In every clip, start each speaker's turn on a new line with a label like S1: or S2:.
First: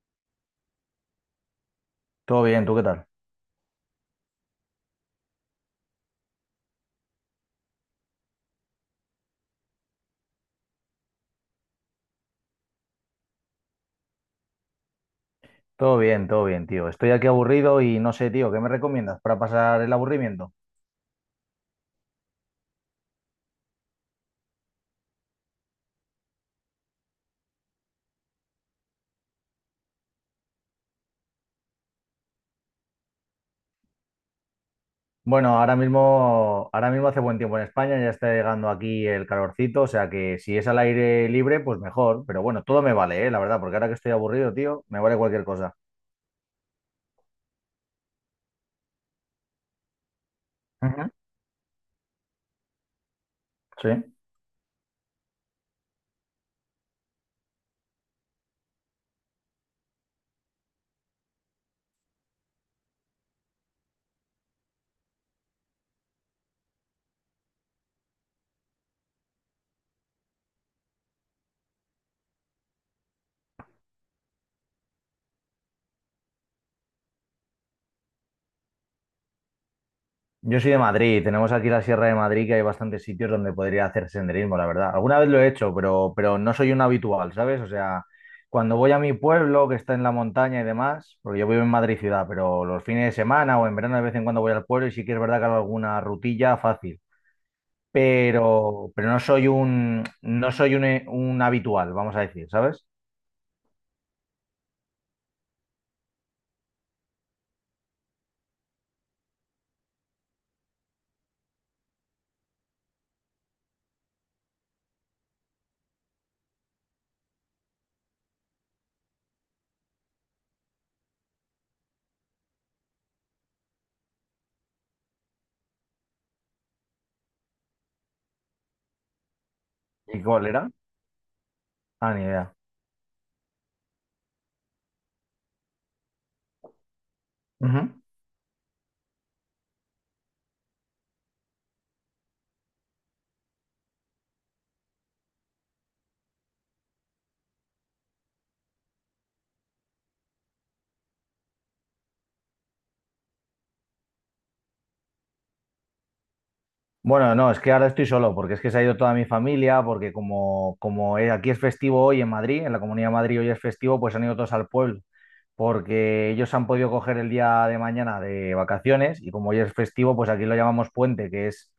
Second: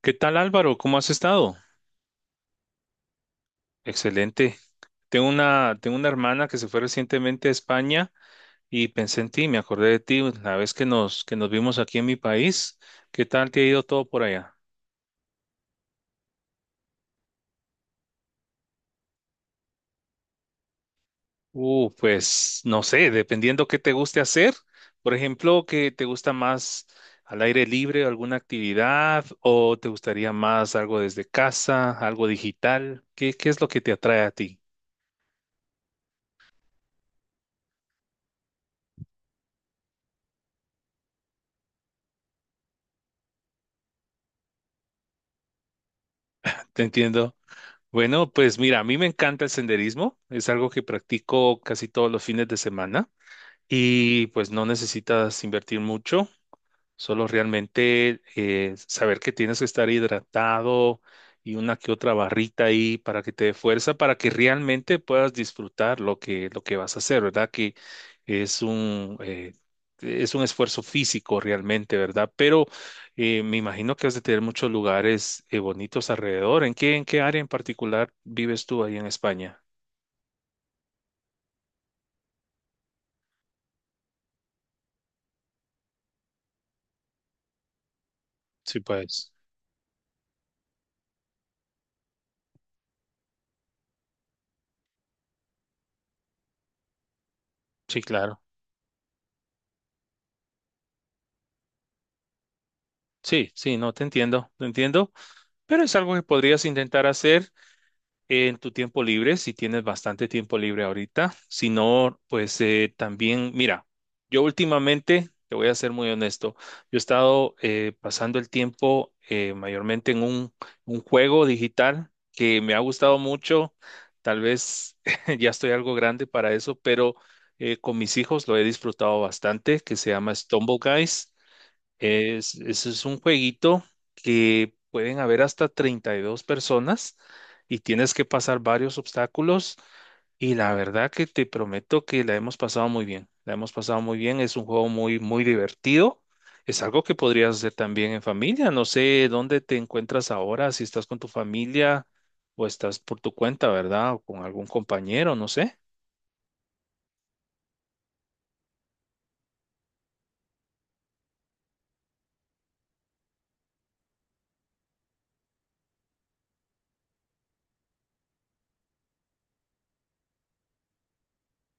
S1: ¿Qué tal, Álvaro? ¿Cómo has estado?
S2: Todo bien, ¿tú qué tal?
S1: Excelente. Tengo una hermana que se fue recientemente a España y pensé en ti, me acordé de ti la vez que nos vimos aquí en mi país. ¿Qué tal te ha ido todo por allá?
S2: Todo bien, tío. Estoy aquí aburrido y no sé, tío, ¿qué me recomiendas para pasar el aburrimiento?
S1: Pues no sé, dependiendo qué te guste hacer. Por ejemplo, ¿qué te gusta más, al aire libre, alguna actividad, o te gustaría más algo desde casa, algo digital? ¿Qué es lo que te atrae a ti?
S2: Bueno, ahora mismo hace buen tiempo en España, ya está llegando aquí el calorcito, o sea que si es al aire libre, pues mejor. Pero bueno, todo me vale, la verdad, porque ahora que estoy aburrido, tío, me vale cualquier cosa.
S1: Te entiendo. Bueno, pues mira, a mí me encanta el senderismo, es algo que
S2: Ujú.
S1: practico casi todos los fines de semana
S2: Sí.
S1: y pues no necesitas invertir mucho. Solo realmente saber que tienes que estar hidratado y una que otra barrita ahí para que te dé fuerza, para que realmente puedas disfrutar lo que vas a hacer, ¿verdad? Que es un, eh, es un esfuerzo físico realmente, ¿verdad? Pero me imagino que has de tener muchos lugares bonitos alrededor. En qué área en particular vives tú ahí en España?
S2: Yo soy de Madrid, tenemos aquí la Sierra de Madrid que hay bastantes sitios donde podría hacer senderismo, la verdad. Alguna vez lo he hecho, pero no soy un habitual, ¿sabes? O sea, cuando
S1: Sí,
S2: voy a mi
S1: pues.
S2: pueblo, que está en la montaña y demás, porque yo vivo en Madrid ciudad, pero los fines de semana o en verano de vez en cuando voy al pueblo y sí que es verdad que hago alguna rutilla fácil,
S1: Sí, claro.
S2: pero, pero no soy un, un habitual, vamos a decir, ¿sabes?
S1: Sí, sí, no, te entiendo, te entiendo. Pero es algo que podrías intentar hacer en tu tiempo libre, si tienes bastante tiempo libre ahorita. Si no, pues también, mira, yo últimamente, te voy a ser muy honesto, yo he estado pasando el tiempo mayormente en un juego digital que me ha gustado mucho. Tal vez ya estoy algo grande para eso, pero con mis hijos lo he disfrutado bastante, que se
S2: ¿Y
S1: llama
S2: cuál era?
S1: Stumble Guys.
S2: Ah, ni idea.
S1: Es, ese es un jueguito que pueden haber hasta 32 personas y
S2: Ujú.
S1: tienes que pasar varios obstáculos. Y la verdad que te prometo que la hemos pasado muy bien. La hemos pasado muy bien. Es un juego muy, muy divertido. Es algo que podrías hacer también en familia. No sé dónde te encuentras ahora, si estás con tu familia o estás por tu cuenta, ¿verdad? O con algún compañero, no sé.
S2: Bueno, no, es que ahora estoy solo, porque es que se ha ido toda mi familia, porque como aquí es festivo hoy en Madrid, en la Comunidad de Madrid hoy es festivo, pues han ido todos al pueblo, porque ellos han podido coger el día de mañana de vacaciones y como hoy es festivo, pues aquí lo llamamos puente, que es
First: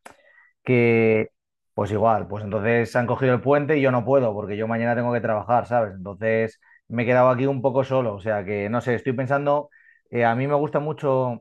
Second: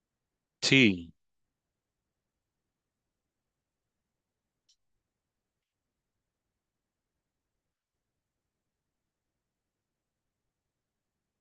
S1: Sí,
S2: que, pues igual, pues entonces han cogido el puente y yo no puedo, porque yo mañana tengo que trabajar, ¿sabes? Entonces me he quedado aquí un poco solo, o sea que no sé, estoy pensando, a mí me gusta mucho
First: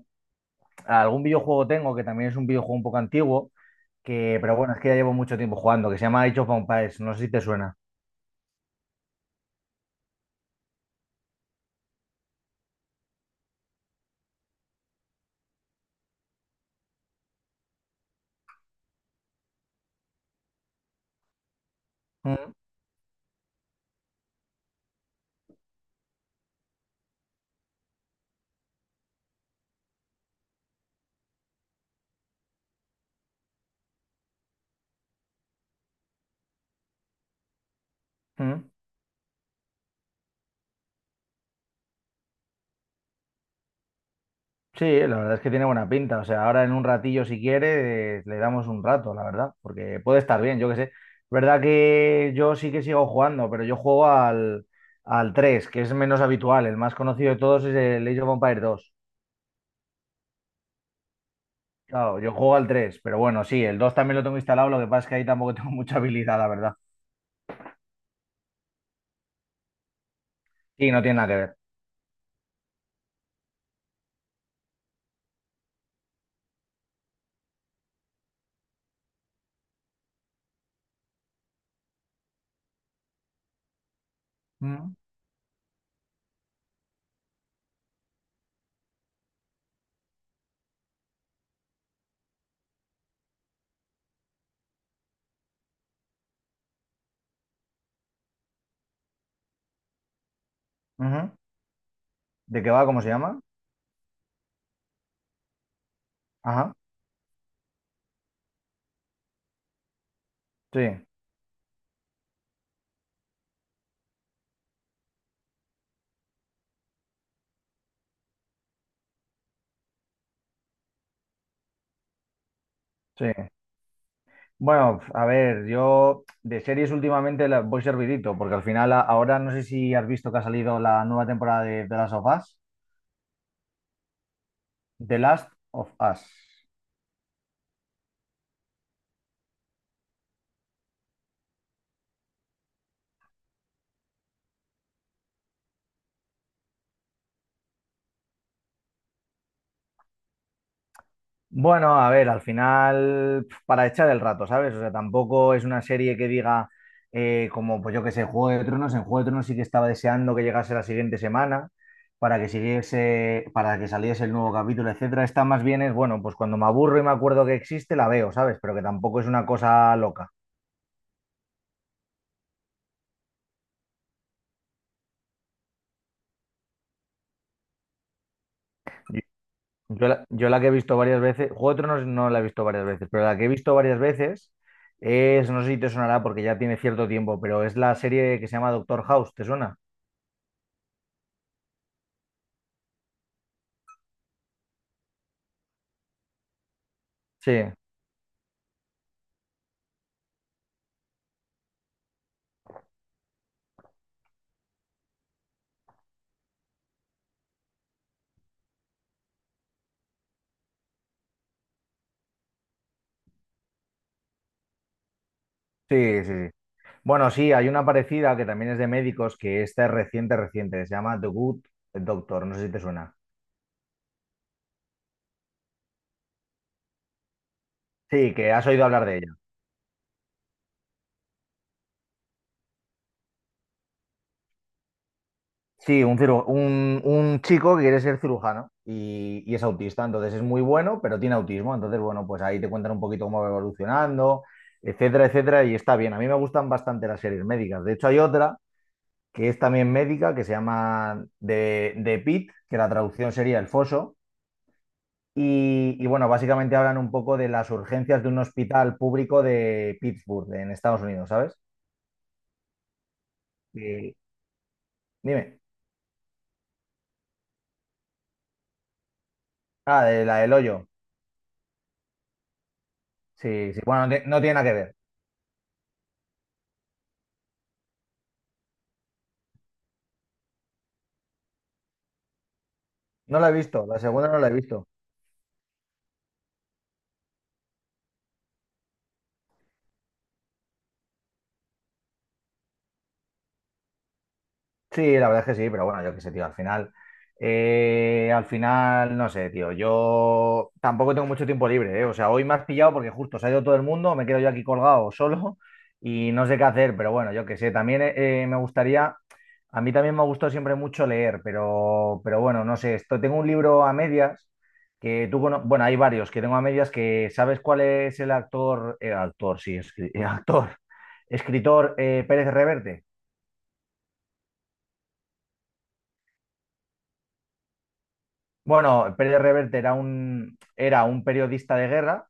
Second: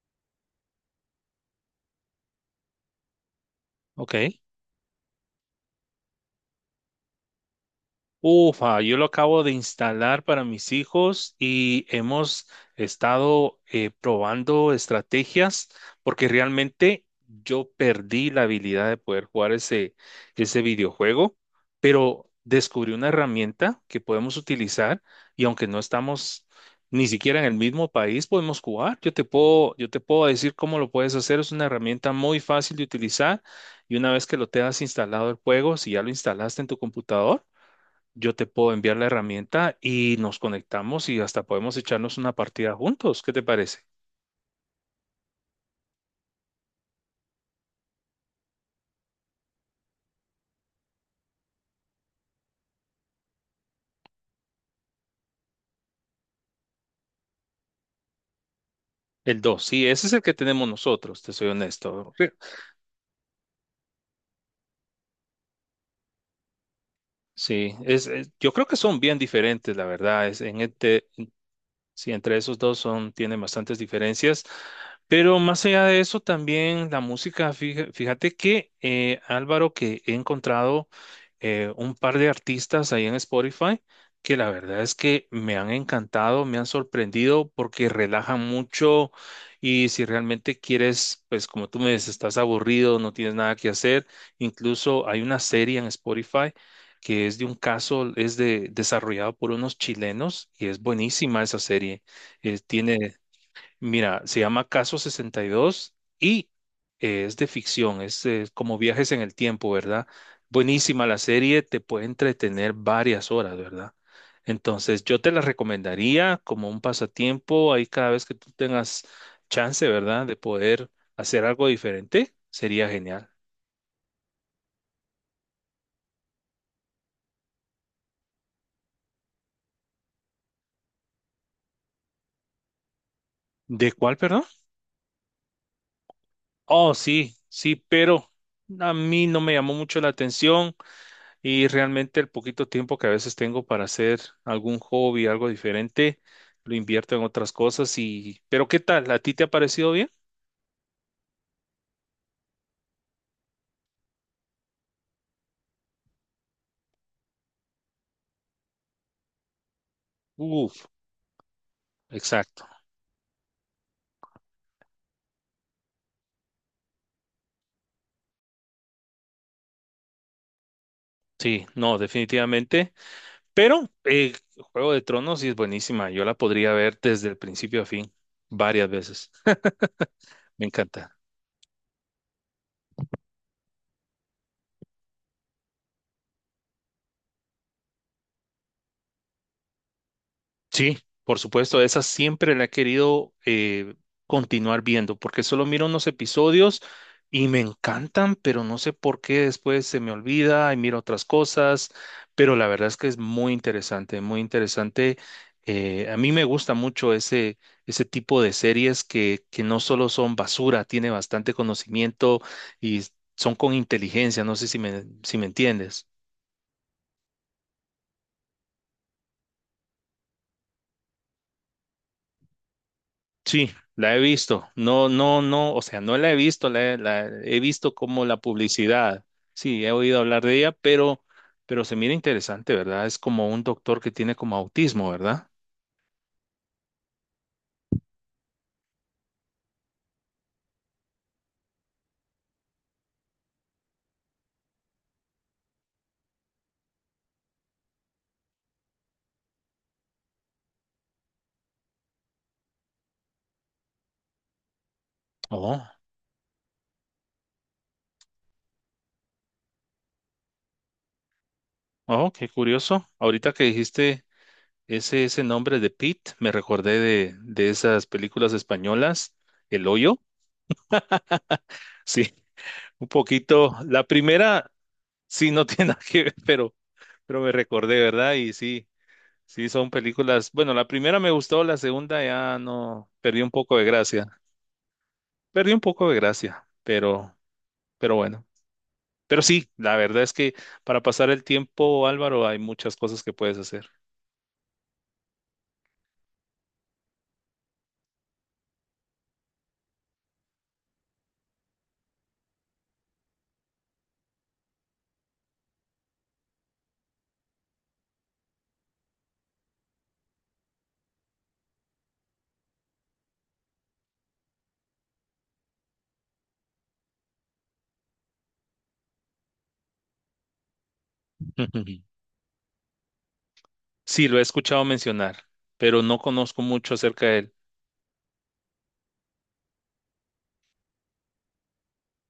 S2: algún videojuego tengo que también es un videojuego un poco antiguo,
S1: ok.
S2: pero bueno, es que ya llevo mucho tiempo jugando, que se llama Age of Empires, no sé si te suena.
S1: Ufa, yo lo acabo de instalar para mis hijos y hemos estado probando estrategias porque realmente yo perdí la habilidad de poder jugar ese, ese videojuego, pero
S2: Mm,
S1: descubrí una herramienta que podemos utilizar y aunque no estamos ni siquiera en el mismo país, podemos jugar. Yo te puedo decir cómo lo puedes hacer. Es una herramienta muy fácil de utilizar y una vez que lo tengas instalado el juego, si ya lo instalaste en tu computador, yo te
S2: mm.
S1: puedo enviar la herramienta y nos conectamos y hasta podemos echarnos una partida juntos. ¿Qué te parece?
S2: Sí, la verdad es que tiene buena pinta. O sea, ahora en un ratillo, si quiere, le damos un rato, la verdad, porque puede estar bien, yo qué sé. Es verdad que yo sí que sigo jugando, pero yo juego al 3 que es menos habitual. El más conocido de todos es el Age of Empires dos.
S1: El dos. Sí, ese es el que tenemos nosotros, te soy honesto.
S2: Claro,
S1: Sí,
S2: yo juego al 3 pero bueno, sí, el 2 también lo tengo instalado, lo que pasa es que ahí tampoco tengo mucha habilidad, la verdad.
S1: sí, es, yo creo que son bien diferentes, la verdad. Es, en
S2: Y no
S1: este,
S2: tiene nada que ver.
S1: sí, entre esos dos son, tienen bastantes diferencias. Pero más allá de eso, también la música, fíjate que Álvaro, que he encontrado un par de artistas ahí en Spotify que la verdad
S2: Mm,
S1: es que me han encantado, me han sorprendido porque relajan mucho y si realmente quieres, pues como tú me dices, estás aburrido, no tienes nada que hacer, incluso hay una serie en Spotify que es de un caso, es de, desarrollado por unos chilenos y es
S2: ujú.
S1: buenísima esa serie.
S2: ¿De qué va? ¿Cómo se
S1: Tiene,
S2: llama?
S1: mira, se llama Caso 62 y dos y
S2: Ajá,
S1: es de ficción, es como viajes en el tiempo, ¿verdad?
S2: sí,
S1: Buenísima la serie, te puede entretener varias horas, ¿verdad? Entonces, yo te la recomendaría como un pasatiempo, ahí cada vez que tú tengas chance, ¿verdad? De poder hacer algo diferente, sería genial.
S2: sí. Bueno, a ver, yo de series últimamente las voy servidito, porque al final ahora no sé si has visto que ha salido la nueva temporada de The Last of Us.
S1: ¿De cuál, perdón?
S2: The Last of Us.
S1: Oh, sí, sí, pero a mí no me llamó mucho la atención y realmente el poquito tiempo que a veces tengo para hacer algún hobby, algo diferente, lo invierto en otras cosas y... Pero ¿qué tal? ¿A ti te ha parecido bien?
S2: Bueno, a ver, al final, pf, para echar el rato, ¿sabes? O sea, tampoco es una serie que diga, como, pues yo que sé, Juego de Tronos. En Juego de Tronos sí que estaba deseando que llegase la
S1: Uf,
S2: siguiente semana para que
S1: exacto.
S2: siguiese, para que saliese el nuevo capítulo, etcétera. Esta más bien es, bueno, pues cuando me aburro y me acuerdo que existe, la veo, ¿sabes? Pero que tampoco es una cosa loca.
S1: Sí, no, definitivamente. Pero Juego de Tronos sí es buenísima. Yo la podría ver desde el principio a fin varias
S2: Yo
S1: veces.
S2: yo la, yo la
S1: Me
S2: que he visto
S1: encanta.
S2: varias veces, Juego de Tronos no la he visto varias veces, pero la que he visto varias veces es, no sé si te sonará porque ya tiene cierto tiempo, pero es la serie que se llama Doctor House, ¿te suena?
S1: Sí, por supuesto, esa siempre la he querido continuar viendo, porque solo miro unos episodios y
S2: Sí.
S1: me encantan, pero no sé por qué después se me olvida y miro otras cosas, pero la verdad es que es muy interesante, muy interesante. A mí me gusta mucho ese, ese tipo de series que no solo son basura, tiene bastante conocimiento y son con inteligencia, no sé si me, si me entiendes.
S2: Sí, sí, sí. Bueno, sí, hay una parecida que también es de médicos, que esta es reciente, reciente, que se llama The Good Doctor, no sé si te suena.
S1: Sí, la he visto. No, no, no, o sea, no la he visto, la he visto como
S2: Sí,
S1: la
S2: que has oído hablar de
S1: publicidad.
S2: ella.
S1: Sí, he oído hablar de ella, pero se mira interesante, ¿verdad? Es como un doctor que tiene como autismo, ¿verdad?
S2: Sí, un chico que quiere ser cirujano y es autista, entonces es muy bueno, pero tiene autismo, entonces bueno, pues ahí te cuentan un poquito cómo va evolucionando, etcétera, etcétera, y está bien. A mí me gustan bastante las series médicas. De hecho, hay otra que es también médica, que se llama The Pit, que la traducción sería El Foso.
S1: Oh,
S2: Bueno, básicamente hablan un poco de las urgencias de un hospital público de Pittsburgh, en Estados Unidos, ¿sabes?
S1: oh, qué curioso. Ahorita que
S2: Y-
S1: dijiste ese, ese
S2: dime.
S1: nombre de Pete, me recordé de esas películas españolas, El
S2: Ah,
S1: Hoyo.
S2: de la del hoyo.
S1: Sí, un
S2: Sí,
S1: poquito.
S2: sí.
S1: La
S2: Bueno, no, no tiene nada
S1: primera,
S2: que ver.
S1: sí, no tiene nada que ver, pero me recordé, ¿verdad? Y sí. Sí, son películas. Bueno, la primera me gustó, la segunda ya no,
S2: No
S1: perdí
S2: la
S1: un
S2: he
S1: poco
S2: visto.
S1: de
S2: La
S1: gracia.
S2: segunda no la he visto.
S1: Perdí un poco de gracia, pero bueno. Pero sí, la verdad es que para pasar el tiempo, Álvaro, hay muchas cosas que puedes hacer.
S2: Sí, la verdad es que sí, pero bueno, yo qué sé, tío, al final, no sé, tío, yo tampoco tengo mucho tiempo libre, ¿eh? O sea, hoy me has pillado porque justo se ha ido todo el mundo, me quedo yo aquí colgado solo y no sé qué hacer, pero bueno, yo qué sé, también me gustaría, a mí también me ha gustado siempre mucho leer, pero bueno, no sé, esto, tengo un libro a medias que bueno, hay varios que tengo a medias que, ¿sabes cuál es el actor, sí, actor, escritor Pérez Reverte?
S1: Sí, lo he escuchado mencionar, pero no conozco mucho acerca de él.
S2: Bueno, Pérez Reverte era era un periodista de guerra,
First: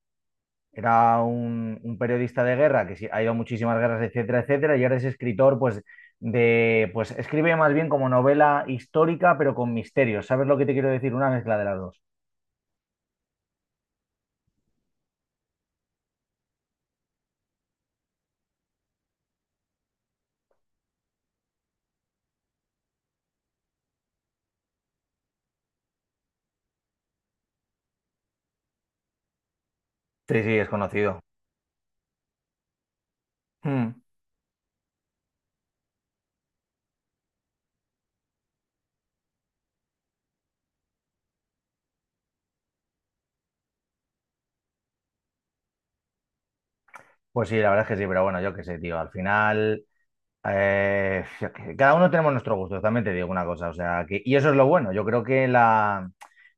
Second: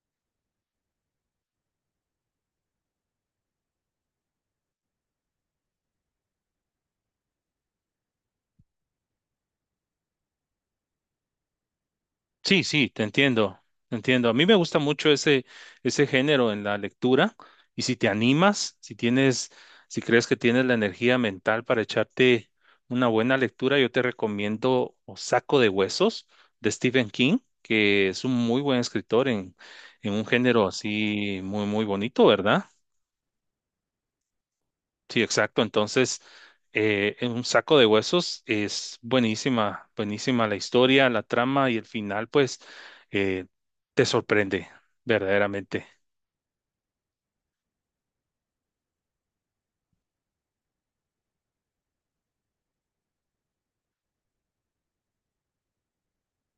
S2: era un periodista de guerra que sí, ha ido a muchísimas guerras, etcétera, etcétera, y ahora es escritor, pues, pues escribe más bien como novela histórica, pero con misterios. ¿Sabes lo que te quiero decir? Una mezcla de las dos.
S1: Sí, sí, te entiendo, te entiendo. A mí me gusta mucho ese, ese género en la lectura y si te animas, si tienes, si crees que tienes la energía mental para echarte una buena lectura, yo te recomiendo O Saco de Huesos de Stephen King, que es un muy buen escritor en un
S2: Sí, sí,
S1: género
S2: es conocido.
S1: así muy, muy bonito, ¿verdad?
S2: Mm.
S1: Sí, exacto. Entonces, en un saco de huesos es buenísima, buenísima la historia, la trama y el final, pues, eh, te sorprende, verdaderamente.
S2: Pues sí, la verdad es que sí, pero bueno, yo qué sé, tío. Al final. Yo qué sé, cada uno tenemos nuestro gusto, también te digo una cosa, o sea, que, y eso es lo bueno. Yo creo que la,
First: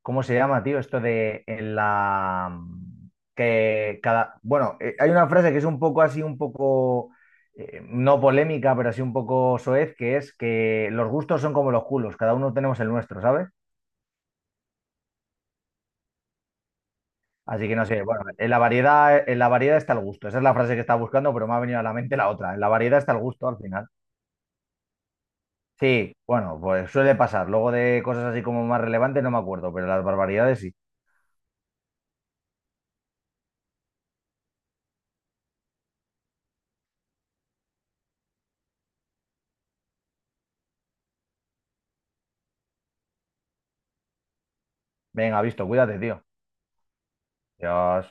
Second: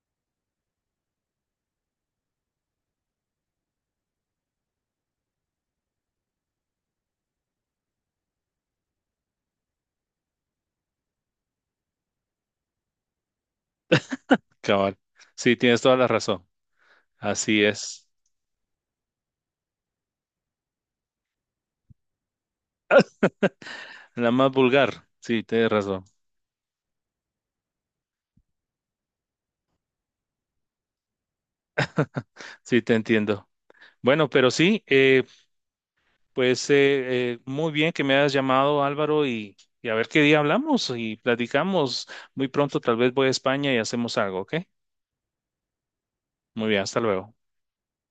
S2: ¿cómo se llama, tío? Esto de en la, que cada, bueno, hay una frase que es un poco así, un poco no polémica, pero así un poco soez, que es que los gustos son como los culos, cada uno tenemos el nuestro, ¿sabes?
S1: Cabal. Sí, tienes toda la razón. Así
S2: Así que no sé,
S1: es.
S2: bueno, en la variedad está el gusto. Esa es la frase que estaba buscando, pero me ha venido a la mente la otra. En la variedad está el gusto al final.
S1: La más vulgar. Sí, tienes razón.
S2: Sí, bueno, pues suele pasar. Luego de cosas así como más relevantes no me acuerdo, pero las barbaridades sí.
S1: Sí, te entiendo. Bueno, pero sí, pues muy bien que me hayas llamado, Álvaro, y a ver qué día hablamos y platicamos. Muy pronto tal vez voy a España y hacemos algo, ¿ok?
S2: Venga, visto, cuídate, tío.
S1: Muy bien, hasta luego.
S2: ¡Adiós!